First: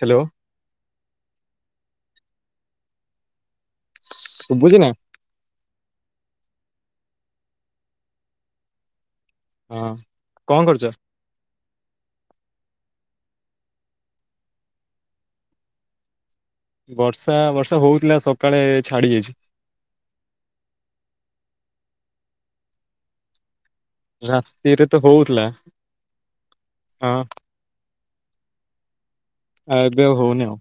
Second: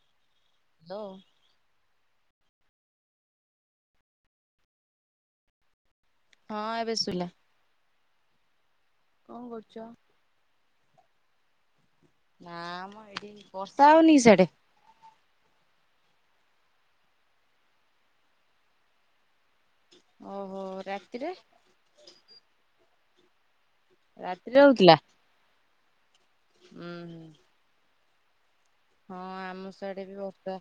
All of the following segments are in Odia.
ହ୍ୟାଲୋ। ଲୋ। ଶୁଭୁଛି ନା। ହଁ ଏବେ ସୁଲା। ହଁ କଣ କରୁଛ? ନାମ ଏଠି ବର୍ଷା ହଉନି ସେଆଡ଼େ। ବର୍ଷା ବର୍ଷା ହଉଥିଲା ସକାଳେ ଛାଡ଼ି ଯାଇଛି। ଓହୋ ରାତିରେ ରାତିରେ ତ ହଉଥିଲା ହୁଁ ହଁ। ହୁଁ ହଁ ଆମ ଆଉ ସିଆଡ଼େ ଏବେ ଆଉ ବି ହଉନି ହଉଥିଲା। ଆଉ।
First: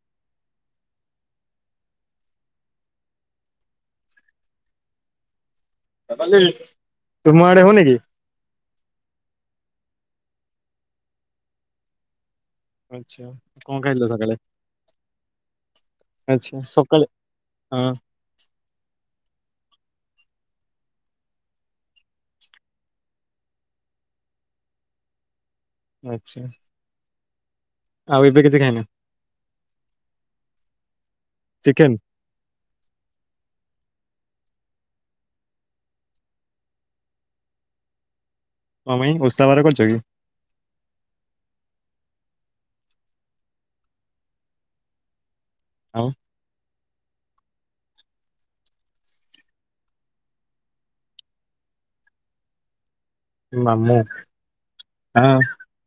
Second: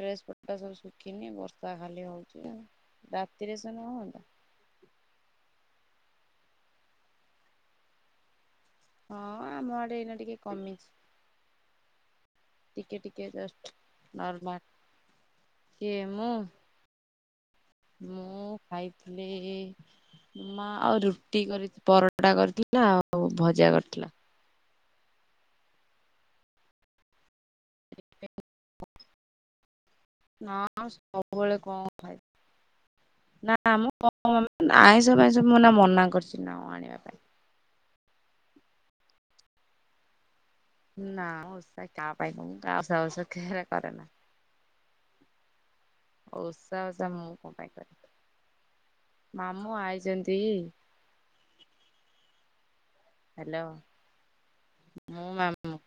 ଡ୍ରେସ ପଟା ସବୁ ଶୁଖିନି ବର୍ଷା ଖାଲି ହଉଛି ଆଉ। ରାତିରେସ ନ ହତା ତୁମ ଆଡ଼େ ହଉନି କି? ହଁ ଆମ ଆଡ଼େ ଏଇନା ଟିକେ କମିଛି। ଟିକେ ଟିକେ ଆଛା ଜଷ୍ଟ। କଣ ଖାଇଥିଲ ସକାଳେ ନର୍ମାଲ କିଏ ମୁଁ ଆଛା ସକାଳେ ହଁ ମୁଁ ଖାଇଥିଲି ମା ଆଉ ରୁଟି କରି ପରଟା କରିଥିଲା, ଆଉ ଭଜା କରିଥିଲା। ଆଚ୍ଛା। ଆଉ ଏବେ କିଛି ଖାଇନା? ନା ସବୁବେଳେ କଣ ଚିକେନ ଖାଇବି, ନା ମ [unintelligible] କଣ ଆଇଁଷ ପାଇଁଷ ମୁ ଏଇନା ମନା କରିଛି ତାଙ୍କୁ ଆଣିବା ପାଇଁ। କଣ ପାଇଁ ଓଷା ବାର କରୁଚ କି? ନା ଓଷା କାହା ପାଇଁ କଣ ମୁଁ ଓଷା ଫୋଷା କେବେ କରେନା। ଆଉ ଓଷା ବୋଷା ମୁଁ କଣ ପାଇଁ କରିବି? ମାମୁଁ ଆଇଚନ୍ତି। ହାଲୋ ମାମୁଁ ମୁଁ, ହଁ ମାମୁଁ।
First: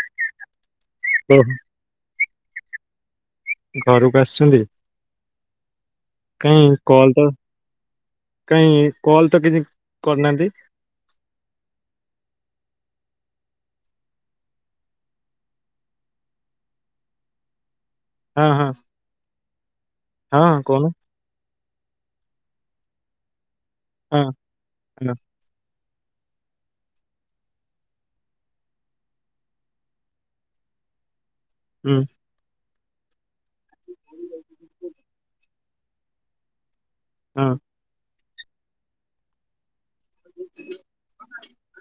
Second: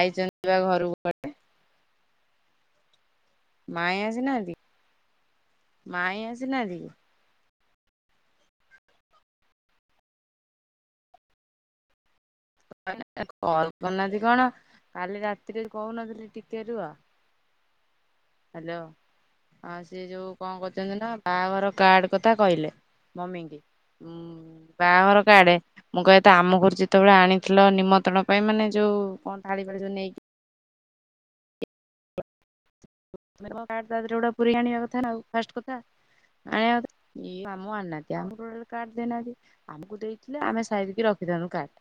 ଆଇଚନ୍ତି ବା ଘରୁକୁ। ଓ ହୋ। ମାଇଁ ଘରକୁ ଆସିନାହାନ୍ତି ଆସିଛନ୍ତି? ମାଇଁ କାଇଁ ଆସିନାହାନ୍ତି କି? କଲ ତ କାଇଁ କଲ ତ କିଛି କରିନାହାନ୍ତି। [unintelligible] କଲ୍ କରିନାହାନ୍ତି କଣ କାଲି ରାତିରେ କହୁନଥିଲି ଟିକେ ରୁହ ହଁ ହଁ। ହ୍ୟାଲୋ। ଆଉ ସିଏ ଯୋଉ କଣ ହଁ କହୁନ କରୁଚନ୍ତି ନା ବାହାଘର କାର୍ଡ କଥା କହିଲେ ମମି ଙ୍କି ଉଁ ହଁ ହଁ ବାହାଘର କାର୍ଡ। ମୁଁ କହିବା କଥା ଆମ ଘରୁ ଯେତେବେଳେ ଆଣିଥିଲ ନିମନ୍ତ୍ରଣ ପାଇଁ ମାନେ ଯୋଉ କଣ ଥାଳି ଭାଳି ଯୋଉ ନେଇକି ହୁଁ। ତୋମେ ତୋମ କାର୍ଡ ଟା ଯୋଉଟା ପୁରେଇ ଆଣିବା କଥା ନା ଆଉ ଫାଷ୍ଟ କଥା ଆଣିବା [inaudible] ଇଏ ହଁ ମାମୁଁ ଆଣିନାହା କା ଆମକୁ ଟୋଟାଲି କାର୍ଡ ଦେଇନାହାନ୍ତି ଆମକୁ ଦେଇଥିଲେ ଆମେ ସାଇତିକି ରଖିଥାନ୍ତୁ କାର୍ଡ।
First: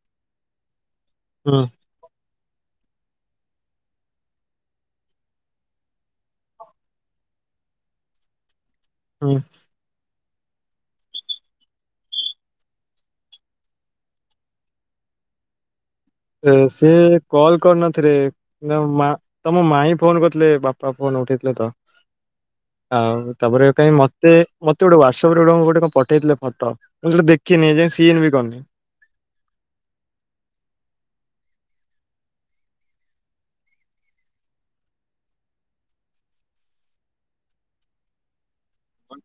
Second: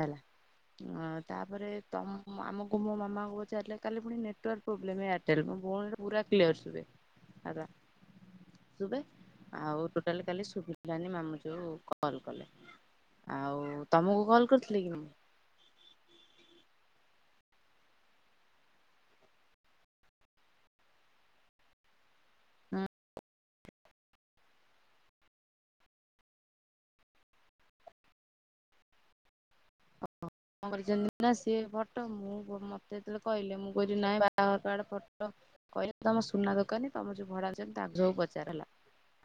ହେଲା ଉଁ ହୁଁ ତାପରେ ତମ ମୋ ଆମକୁ ମୋ ମାମାଙ୍କୁ ପଚାରିଲେ କାଲି ପୁଣି ନେଟୱାର୍କ ପ୍ରୋବଲେମ୍ ଏୟାରଟେଲ୍ ର। ଭଉଣୀ ର ପୁରା କ୍ଲିୟର ଶୁଭେ ହେଲା ଶୁଭେ ହୁଁ ଆଉ ଟୋ ତାହେଲେ କାଲି ଶୁଭିଲାନି ମାମୁଁ ଯୋଉ କଲ୍ କଲେ। ଆଉ ତମକୁ କଲ କରିଥିଲେ କି ମାମୁଁ? ଏ ସେ କଲ୍ କରିନଥିଲେ ନା ମା ତୋମ ମାଇଁ ଫୋନ୍ କରିଥିଲେ। ବାପା ଫୋନ୍ ହଁ ଉଠେଇ ଥିଲେ ତ ମୁଁ ଆଉ ତାପରେ କାହିଁ ମତେ ମତେ ଗୋଟେ ହ୍ୱାଟସପରେ ଗୋଟେ କଣ ଗୋଟେ କଣ ପଠେଇଥିଲେ ଫଟ ମୁଁ ସେଇଟା ଦେଖିନି ଏ ଯାଏଁ ସିନ ବି କରିନି କରିନି। ହଁ। କଣ କରିଛନ୍ତି ନା ସିଏ ଫଟ ମୁଁ ବ ମତେ ଯେତେବେଳେ କହିଲେ ମୁଁ କହିଲି ନାଇଁ ବାହାଘର କାର୍ଡ ଫଟୋ। କହିଲେ ତମ ସୁନା ଦୋକାନୀ ତମର ଯୋଉ ଭଡା ଅଛନ୍ତି ତାଙ୍କୁ ସବୁ ପଚାର ହେଲା।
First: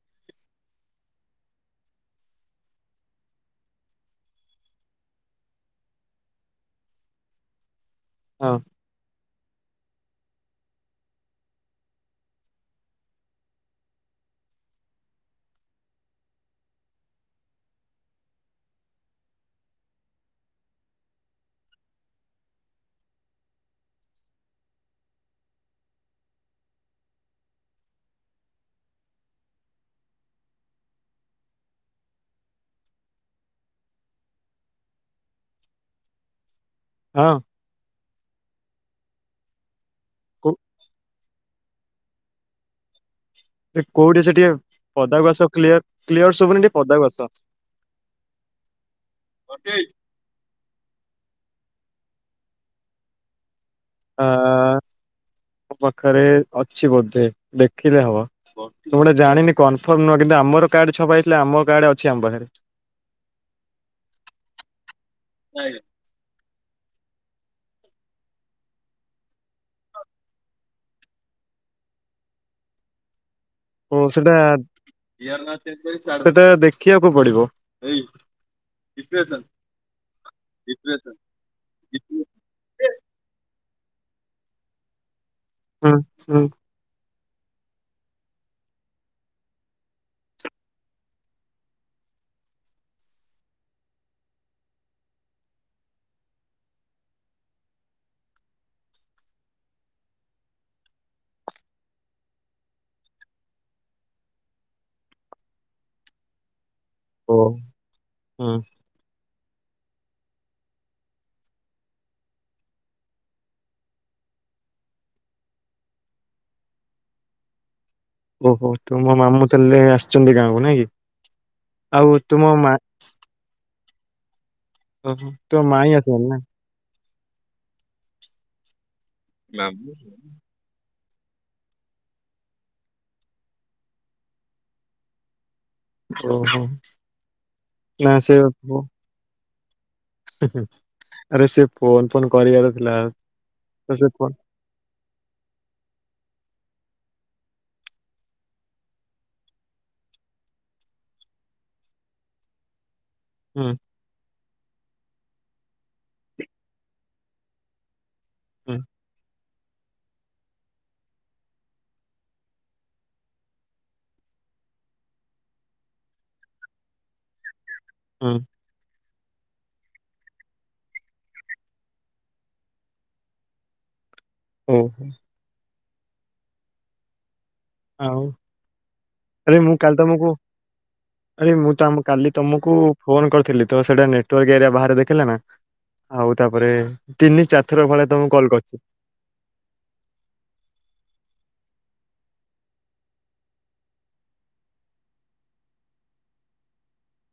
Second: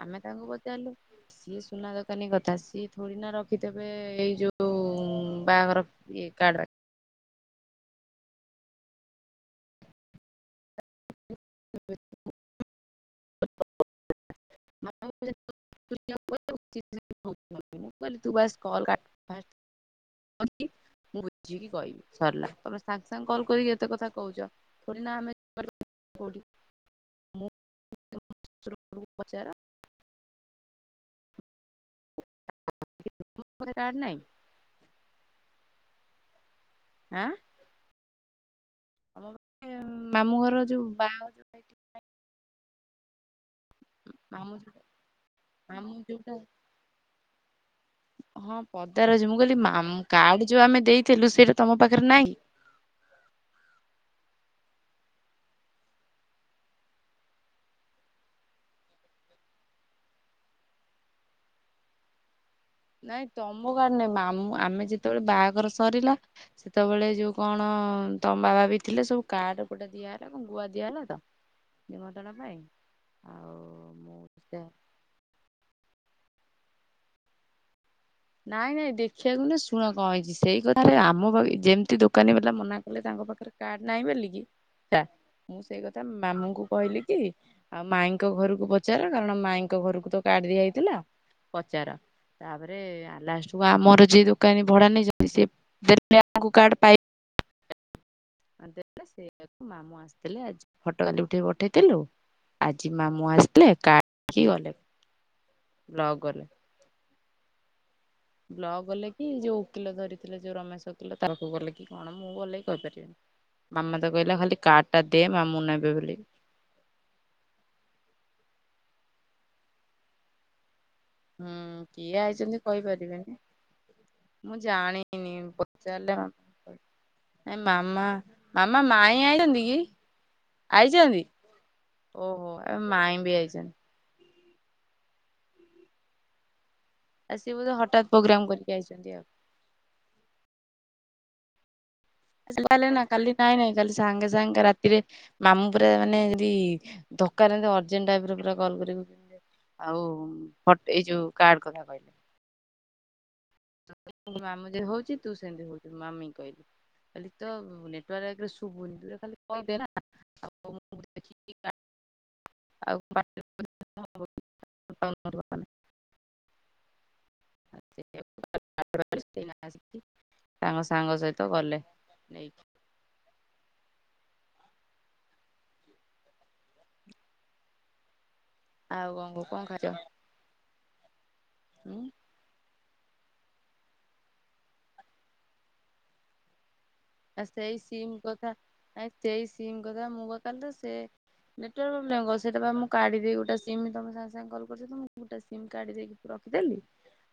ଆମେ ତାଙ୍କୁ ପଚାରିଲୁ ସିଏ ସୁନା ଦୋକାନୀ କଥା ସିଏ ଥୋଡି ନା ରଖିଥିବେ ଏଇ ଯୋଉ ଉଁ, ବାହାଘର ଇଏ କାର୍ଡ ରେ ହଁ। [inaudible] ମାମୁଁ କୁ ପଚାରିନି [inaudible] ଚି ନାଇଁ ହଉଚି। ଉଁ ମୁଁ କହିଲି ତୁ ବାସ କଲ୍ କାଟ ଫାର୍ଷ୍ଟ କଲି ମୁଁ ବୁଝିକି କହିବି ସରିଲା ତମେ ସାଙ୍ଗ ସାଙ୍ଗ କଲ୍ କରିକି ଏତେ କଥା କହୁଛ ଥୋଡି ନା ଆମେ କରି ପା କୋଉଠି? ମୁଁ ତମ ଶଶୁର ପୁଅକୁ ପଚାର। [unintelligible] ନାଇଁ। ହଁ ଆଁ। ମାମୁ କୋ ଘର ଯୋଉ ବା [unintelligible] କୋଉଠି ଅଛ ଟିକେ ମାମୁଁ ଯୋଉଟା ପଦାକୁ ଆସ କ୍ଲିଅର, ମାମୁଁ ଯୋଉଟା କ୍ଲିଅର ସୁଭୁନି ଟିକେ ପଦାକୁ ଆସ। ହଁ ପଦାରେ ଅଛି, ମୁଁ କହିଲି କାର୍ଡ ଯୋଉ ଆମେ ଦେଇଥିଲୁ ସେଇଟା ତମ ପାଖରେ ନାଇଁ? ହଁ ପାଖରେ ଅଛି ବୋଧେ, ଦେଖିଲେ ହବ ତ ଗୋଟେ ଜାଣିନି କନଫର୍ମ ନୁହଁ କିନ୍ତୁ ଆମର କାର୍ଡ ଛପାହେଇଥିଲା ଆମ କାର୍ଡ ଅଛି ଆମ ପାଖରେ। ନାଇଁ ତମ କାର୍ଡ ନୁହେଁ, ମାମୁଁ ଆମେ ଯେତେବେଳେ ବାହାଘର ସରିଲା ସେତେବେଳେ ଯୋଉ କଣ ତମ ବାବା ବି ଥିଲେ, ସବୁ କାର୍ଡ ଗୋଟେ ଦିଆ ହେଲା କଣ ଗୁଆ ଦିଆ ହେଲା ତ। ନିମନ୍ତ୍ରଣ ପାଇଁ। ଆଉ ଓ ସେଇଟା, ମୁଁ ସେଇଟା ଦେଖିବାକୁ ପଡିବ। ନାଇଁ ନାଇଁ ଦେଖିବାକୁ ନା ଶୁଣ କଣ ହେଇଛି, ସେଇ କଥାରେ ଆମ ପାଖେ ଯେମିତି ଦୋକାନୀ ବାଲା ମନା କଲେ ତାଙ୍କ ପାଖରେ କାର୍ଡ ନାହିଁ ବେଲି କି ହେଲା, ମୁଁ ସେଇ ହୁଁ କଥା ହୁଁ। ମାମୁଁଙ୍କୁ କହିଲି କି ଆଉ ମାଇଁଙ୍କ ଘରୁକୁ ପଚାର, କାରଣ ମାଇଁ ଙ୍କ ଘରୁକୁ ତ କାର୍ଡ ଦିଆ ହେଇଥିଲା। ପଚାର ତାପରେ ଲାଷ୍ଟ କୁ ଆମର ଯିଏ ଦୋକାନୀ ଭଡା ନେଇଛନ୍ତି, ସିଏ ଦେଲେ ଆମକୁ କାର୍ଡ ପାଇ ହଁ ଦେଲେ ସେଇଆକୁ ମାମୁଁ ଆସିଥିଲେ। ଆଜି ଫଟ କାଲି ଉଠେଇ ପଠେଇଥିଲୁ। ଆଜି ମାମୁଁ ଆସିଥିଲେ, କାର୍ଡ ଦେଇକି ଗଲେ ବ୍ଲକ ଗଲେ। ଓ। ହଁ ବ୍ଲକ ଗଲେ ଏଇ ଯୋଉ ଓକିଲ ଧରିଥିଲେ ଯୋଉ ରମେଶ ଓକିଲ, ତା ଘରକୁ ଗଲେ କି କଣ ମୁଁ ଭଲ କି କହିପାରିବିନି। ମାମା ତ କହିଲା ଖାଲି କାର୍ଡଟା ଦେ ମାମୁଁ ନେବେ ବେଲିକି। ଓ ହୋ ତୁମ ମାମୁଁ ତାହେଲେ ଆସିଚନ୍ତି ଗାଁକୁ ନାଇଁ କି? ହୁଁ, କିଏ ଆଉ ତୁମ ଆଇଚନ୍ତି ମା କହିପାରିବିନି? ମୁଁ ଜାଣିନି ଓହୋ ତୋ ମାଇଁ ପଚାରିଲେ ଆସିବନି ନା ହବ, ନାଇଁ ମାମା ମାମା ମାଇଁ ଆଇଚନ୍ତି କି? ଆଇ ଚନ୍ତି। ଓ ହୋ, ଆ ମାଇଁ ବି ଆଇଛନ୍ତି। ଓ ହୋ। ଆ ସିଏ ବୋଧେ ହଠାତ୍ ନା ସେ ପୋଗ୍ରାମ କରିକି ଆଇଛନ୍ତି ଆଉ। ଆରେ ସେ ଫୋନ ଫୋନ କରିବାର [unintelligible] ଥିଲା ନା କାଲି ନାଇଁ ନାଇଁ କାଲି ତ ସେ ସାଙ୍ଗେ ଫୋନ ସାଙ୍ଗେ ରାତିରେ ମାମୁଁ ପୁରା ମାନେ ଯଦି ଦକାର ଯେନ୍ତି, ଅର୍ଜେଣ୍ଟ ଟାଇପର ପୁରା କଲ୍ କରି କହୁଛନ୍ତି ଯେ ଆଉ ଉଁ ଏଇ ଯୋଉ କାର୍ଡ କଥା କହିଲେ। ହୁଁ। ତୋ ମାମୁଁ ଯେ ହଉଚି, ତୁ ସେମତି ହଉଚୁ ମାମିକି କହିଲି। କହିଲି ତୋ ତୋର ଏକରେ ହୁଁ ଶୁଭୁନି, ତୁ ତ ଖାଲି କିଏ କଣ ଦେଲା [unintelligible] ଆଉ [unintelligible] ହୁଁ। [unintelligible] ଆସିକି ତାଙ୍କ ସାଙ୍ଗ ସହିତ ଗଲେ ନେଇକି। ହୁଁ- ହୁଁ। ଆଉ? ଆଉ କଣ କୁହ ଆରେ କଣ ମୁଁ ଖାଇଚ? କାଲି ତମକୁ ଆରେ ମୁଁ ତ ଆମ କାଲି ତମକୁ ଫୋନ କରିଥିଲି ତ ସେଇଟା ନେଟୱାର୍କ ଏରିଆ ବାହାରେ ଦେଖେଇଲା ନା ଆଉ ତାପରେ ତିନି ଆ ସେଇ ଚାରିଥର ଭଳିଆ ସିମ ତମକୁ କଲ୍ କଥା କରିଛି ନାଇଁ ସେଇ ସିମ୍ କଥା ମୁଁ କ କାଲିଠୁ ସେ ନେଟୱାର୍କ ପ୍ରୋବଲେମ୍ କଁ ସେଟାପା ମୁଁ କାଢି ଦେଇ ଗୋଟେ ସିମ ତମ ସାଙ୍ଗେ ସାଙ୍ଗେକଲ କରୁଛି ତମକୁ ଗୋଟେ ସିମ କାଢି ଦେଇକି ରଖିଦେଲି।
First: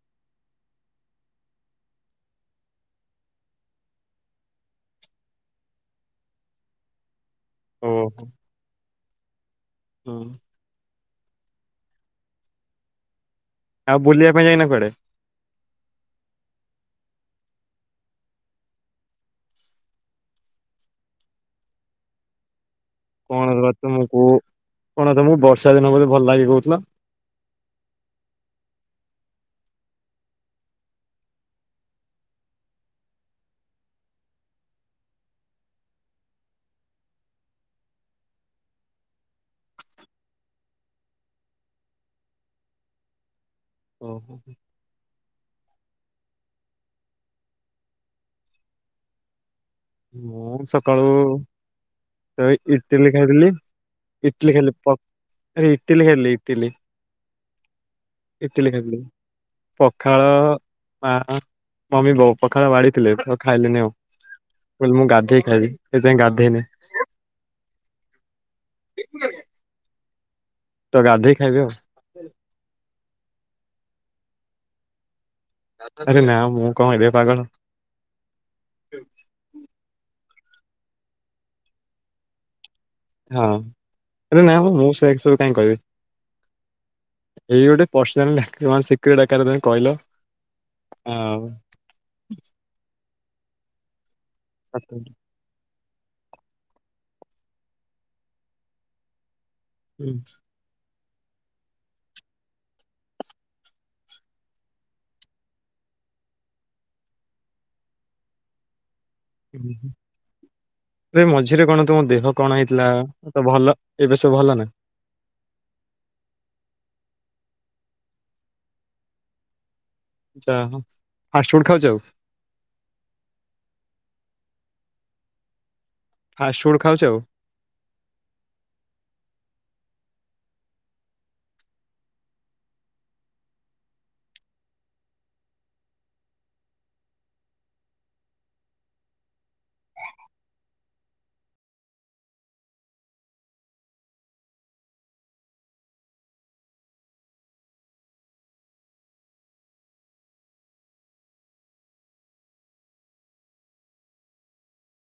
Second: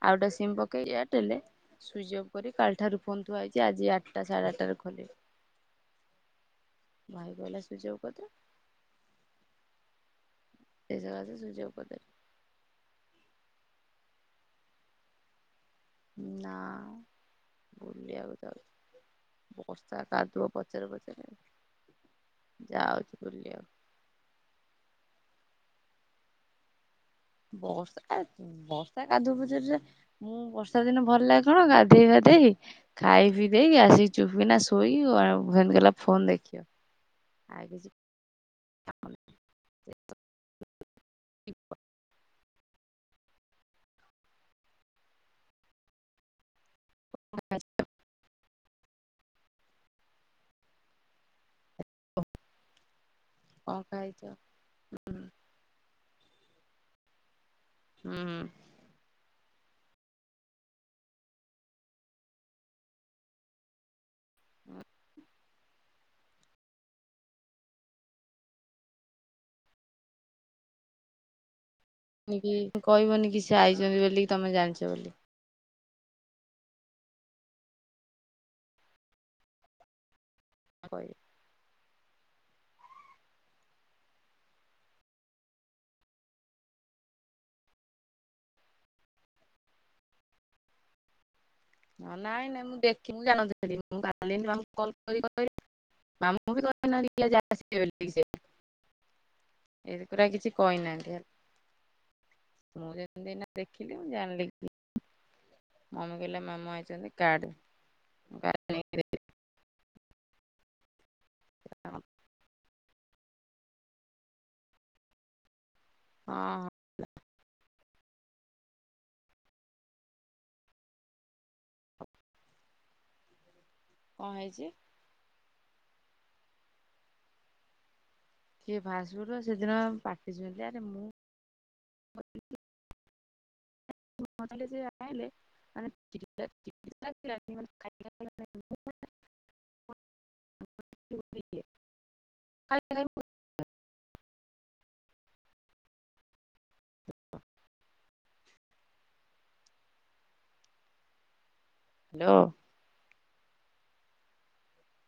ଆଉ ଗୋଟେ ସିମ୍ ପକେଇ ଏୟାରଟେଲ ରେ ସୁଇଜ ଅଫ୍ କରି କାଲି ଠାରୁ ଫୋନ ଥୁଆହେଇଚି ଆଜି ଆଠଟା ସାଢେ ଆଠଟା ରେ ଖୋଲିଲି। ଭାଇ କହିଲା ସୁଇଜ ଅଫ ଓହୋ କରିଦେ। ହୁଁ। ସୁଇଜ ଅଫ କରିଦେ ସୁଇଜ ଅଫ କରିଦେଲି। ଆଉ ବୁଲିବା ପାଇଁ ଯାଇନ କୁଆଡେ? ନା ବୁଲିଆକୁ ଯାଉଚି। ବର୍ଷା କାଦୁଅ ପଚର ପଚର ରେ ଯାଉଚି। କଣ ରେ ବା ତମକୁ କଣ ତମକୁ ବର୍ଷା ଦିନ ବୋଧେ ଭଲ ଲାଗେ କହୁଥିଲ। ବର୍ଷା ବର୍ଷା କାଦୁଅ ପଚରରେ ରେ ମୁଁ ବର୍ଷା ଦିନ ଭଲ ଲାଗେ କଣ ଗାଧେଇ ପାଧେ ଦେଇ ଖାଇ ପିଇ ଦେଇ ଆସିକି ଚୁପ ବିିନା ଶୋଇତି କଲା ଫୋନ ଦେଖିବ। ଆଉ କିିଛି [inaudible] [inaudible] ଓ ହୋ ହୋ। [unintelligible] ମୁଁ ସକାଳୁ ତ ଇଟିଲି ଖାଇଥିଲି କଣ ଖାଇଛ ଇଟିଲି ଖାଲି [unintelligible] ଇଟଲି ଖାଇଲି ଇଟଲି ହୁଁ ଇଟଲି ଖାଇଥିଲି। ପଖାଳ ମା ମମି ବୋଉ ପଖାଳ ବାଡିଥିଲେ ତ ଖାଇଲେନି ଆଉ। ମୁଁ ଗାଧେଇ ଖାଇଲି ଏ ଯାଏଁ ଗାଧେଇନି। [unintelligible] ତ ଗାଧେଇ ଖାଇବି ଆଉ। କି କହିବନି କି ସେ ଆଇଛନ୍ତି ବୋଲି ତମେ ଜାଣିଛ ବୋଲି? ଆରେ ନା ମୁଁ କଣ ଏଡେ ପାଗଳ। ହଁ କହିବି। ହଁ ନାଇଁ ମୁଁ ସେ ସବୁ କାଇଁ କହିବି। ଏଇ ଗୋଟେ ପର୍ସନାଲ ଶ ଡା ତମେ କହିଲ ଆଉ। ନାଇଁ ନାଇଁ ମୁଁ ଦେଖିନ ମୁଁ ଜାଣନ୍ତି ସେଠି ମୁଁ ଗାଲିିଙ୍କୁ କଲ ହୁଁ, କରି କି ମାମୁଁ ବି କହିନଥିଲେ ଆସିବେ ବୋଲି ସେ। ଏ ପୁରା କିଛି କହିନାହାନ୍ତି। ମୁଁ ଯେମିତିନା ଦେଖିଲି ମୁଁ ଜାଣିଲି କି ମମି କହିଲେ ମାମୁଁ ଆଇଛନ୍ତି କାର୍ଡ ନେଇକି। ଦେଇଦେଲି ଉଁ ହୁଁ। ଏ ମଝିରେ କଣ ହଁ ତୁମ ଦେହ କଣ ହେଇଥିଲା ତ ଭଲ ଏବେ ସବୁ ଭଲ ନା? ହଁ ଭଲ। ଯାହା ହୋଉ ଫାଷ୍ଟଫୁଡ ଖାଉଛ ଆଉ? କଣ ହେଇଛି? ଫାଷ୍ଟଫୁଡ୍ ଖାଉଛ ଆଉ? କିଏ ଫାଷ୍ଟଫୁଡ ସେଦିନ ପାଟିଛନ୍ତି ଆରେ ମୁଁ [unintelligible] [unintelligible] [unintelligible] ହାଲୋ।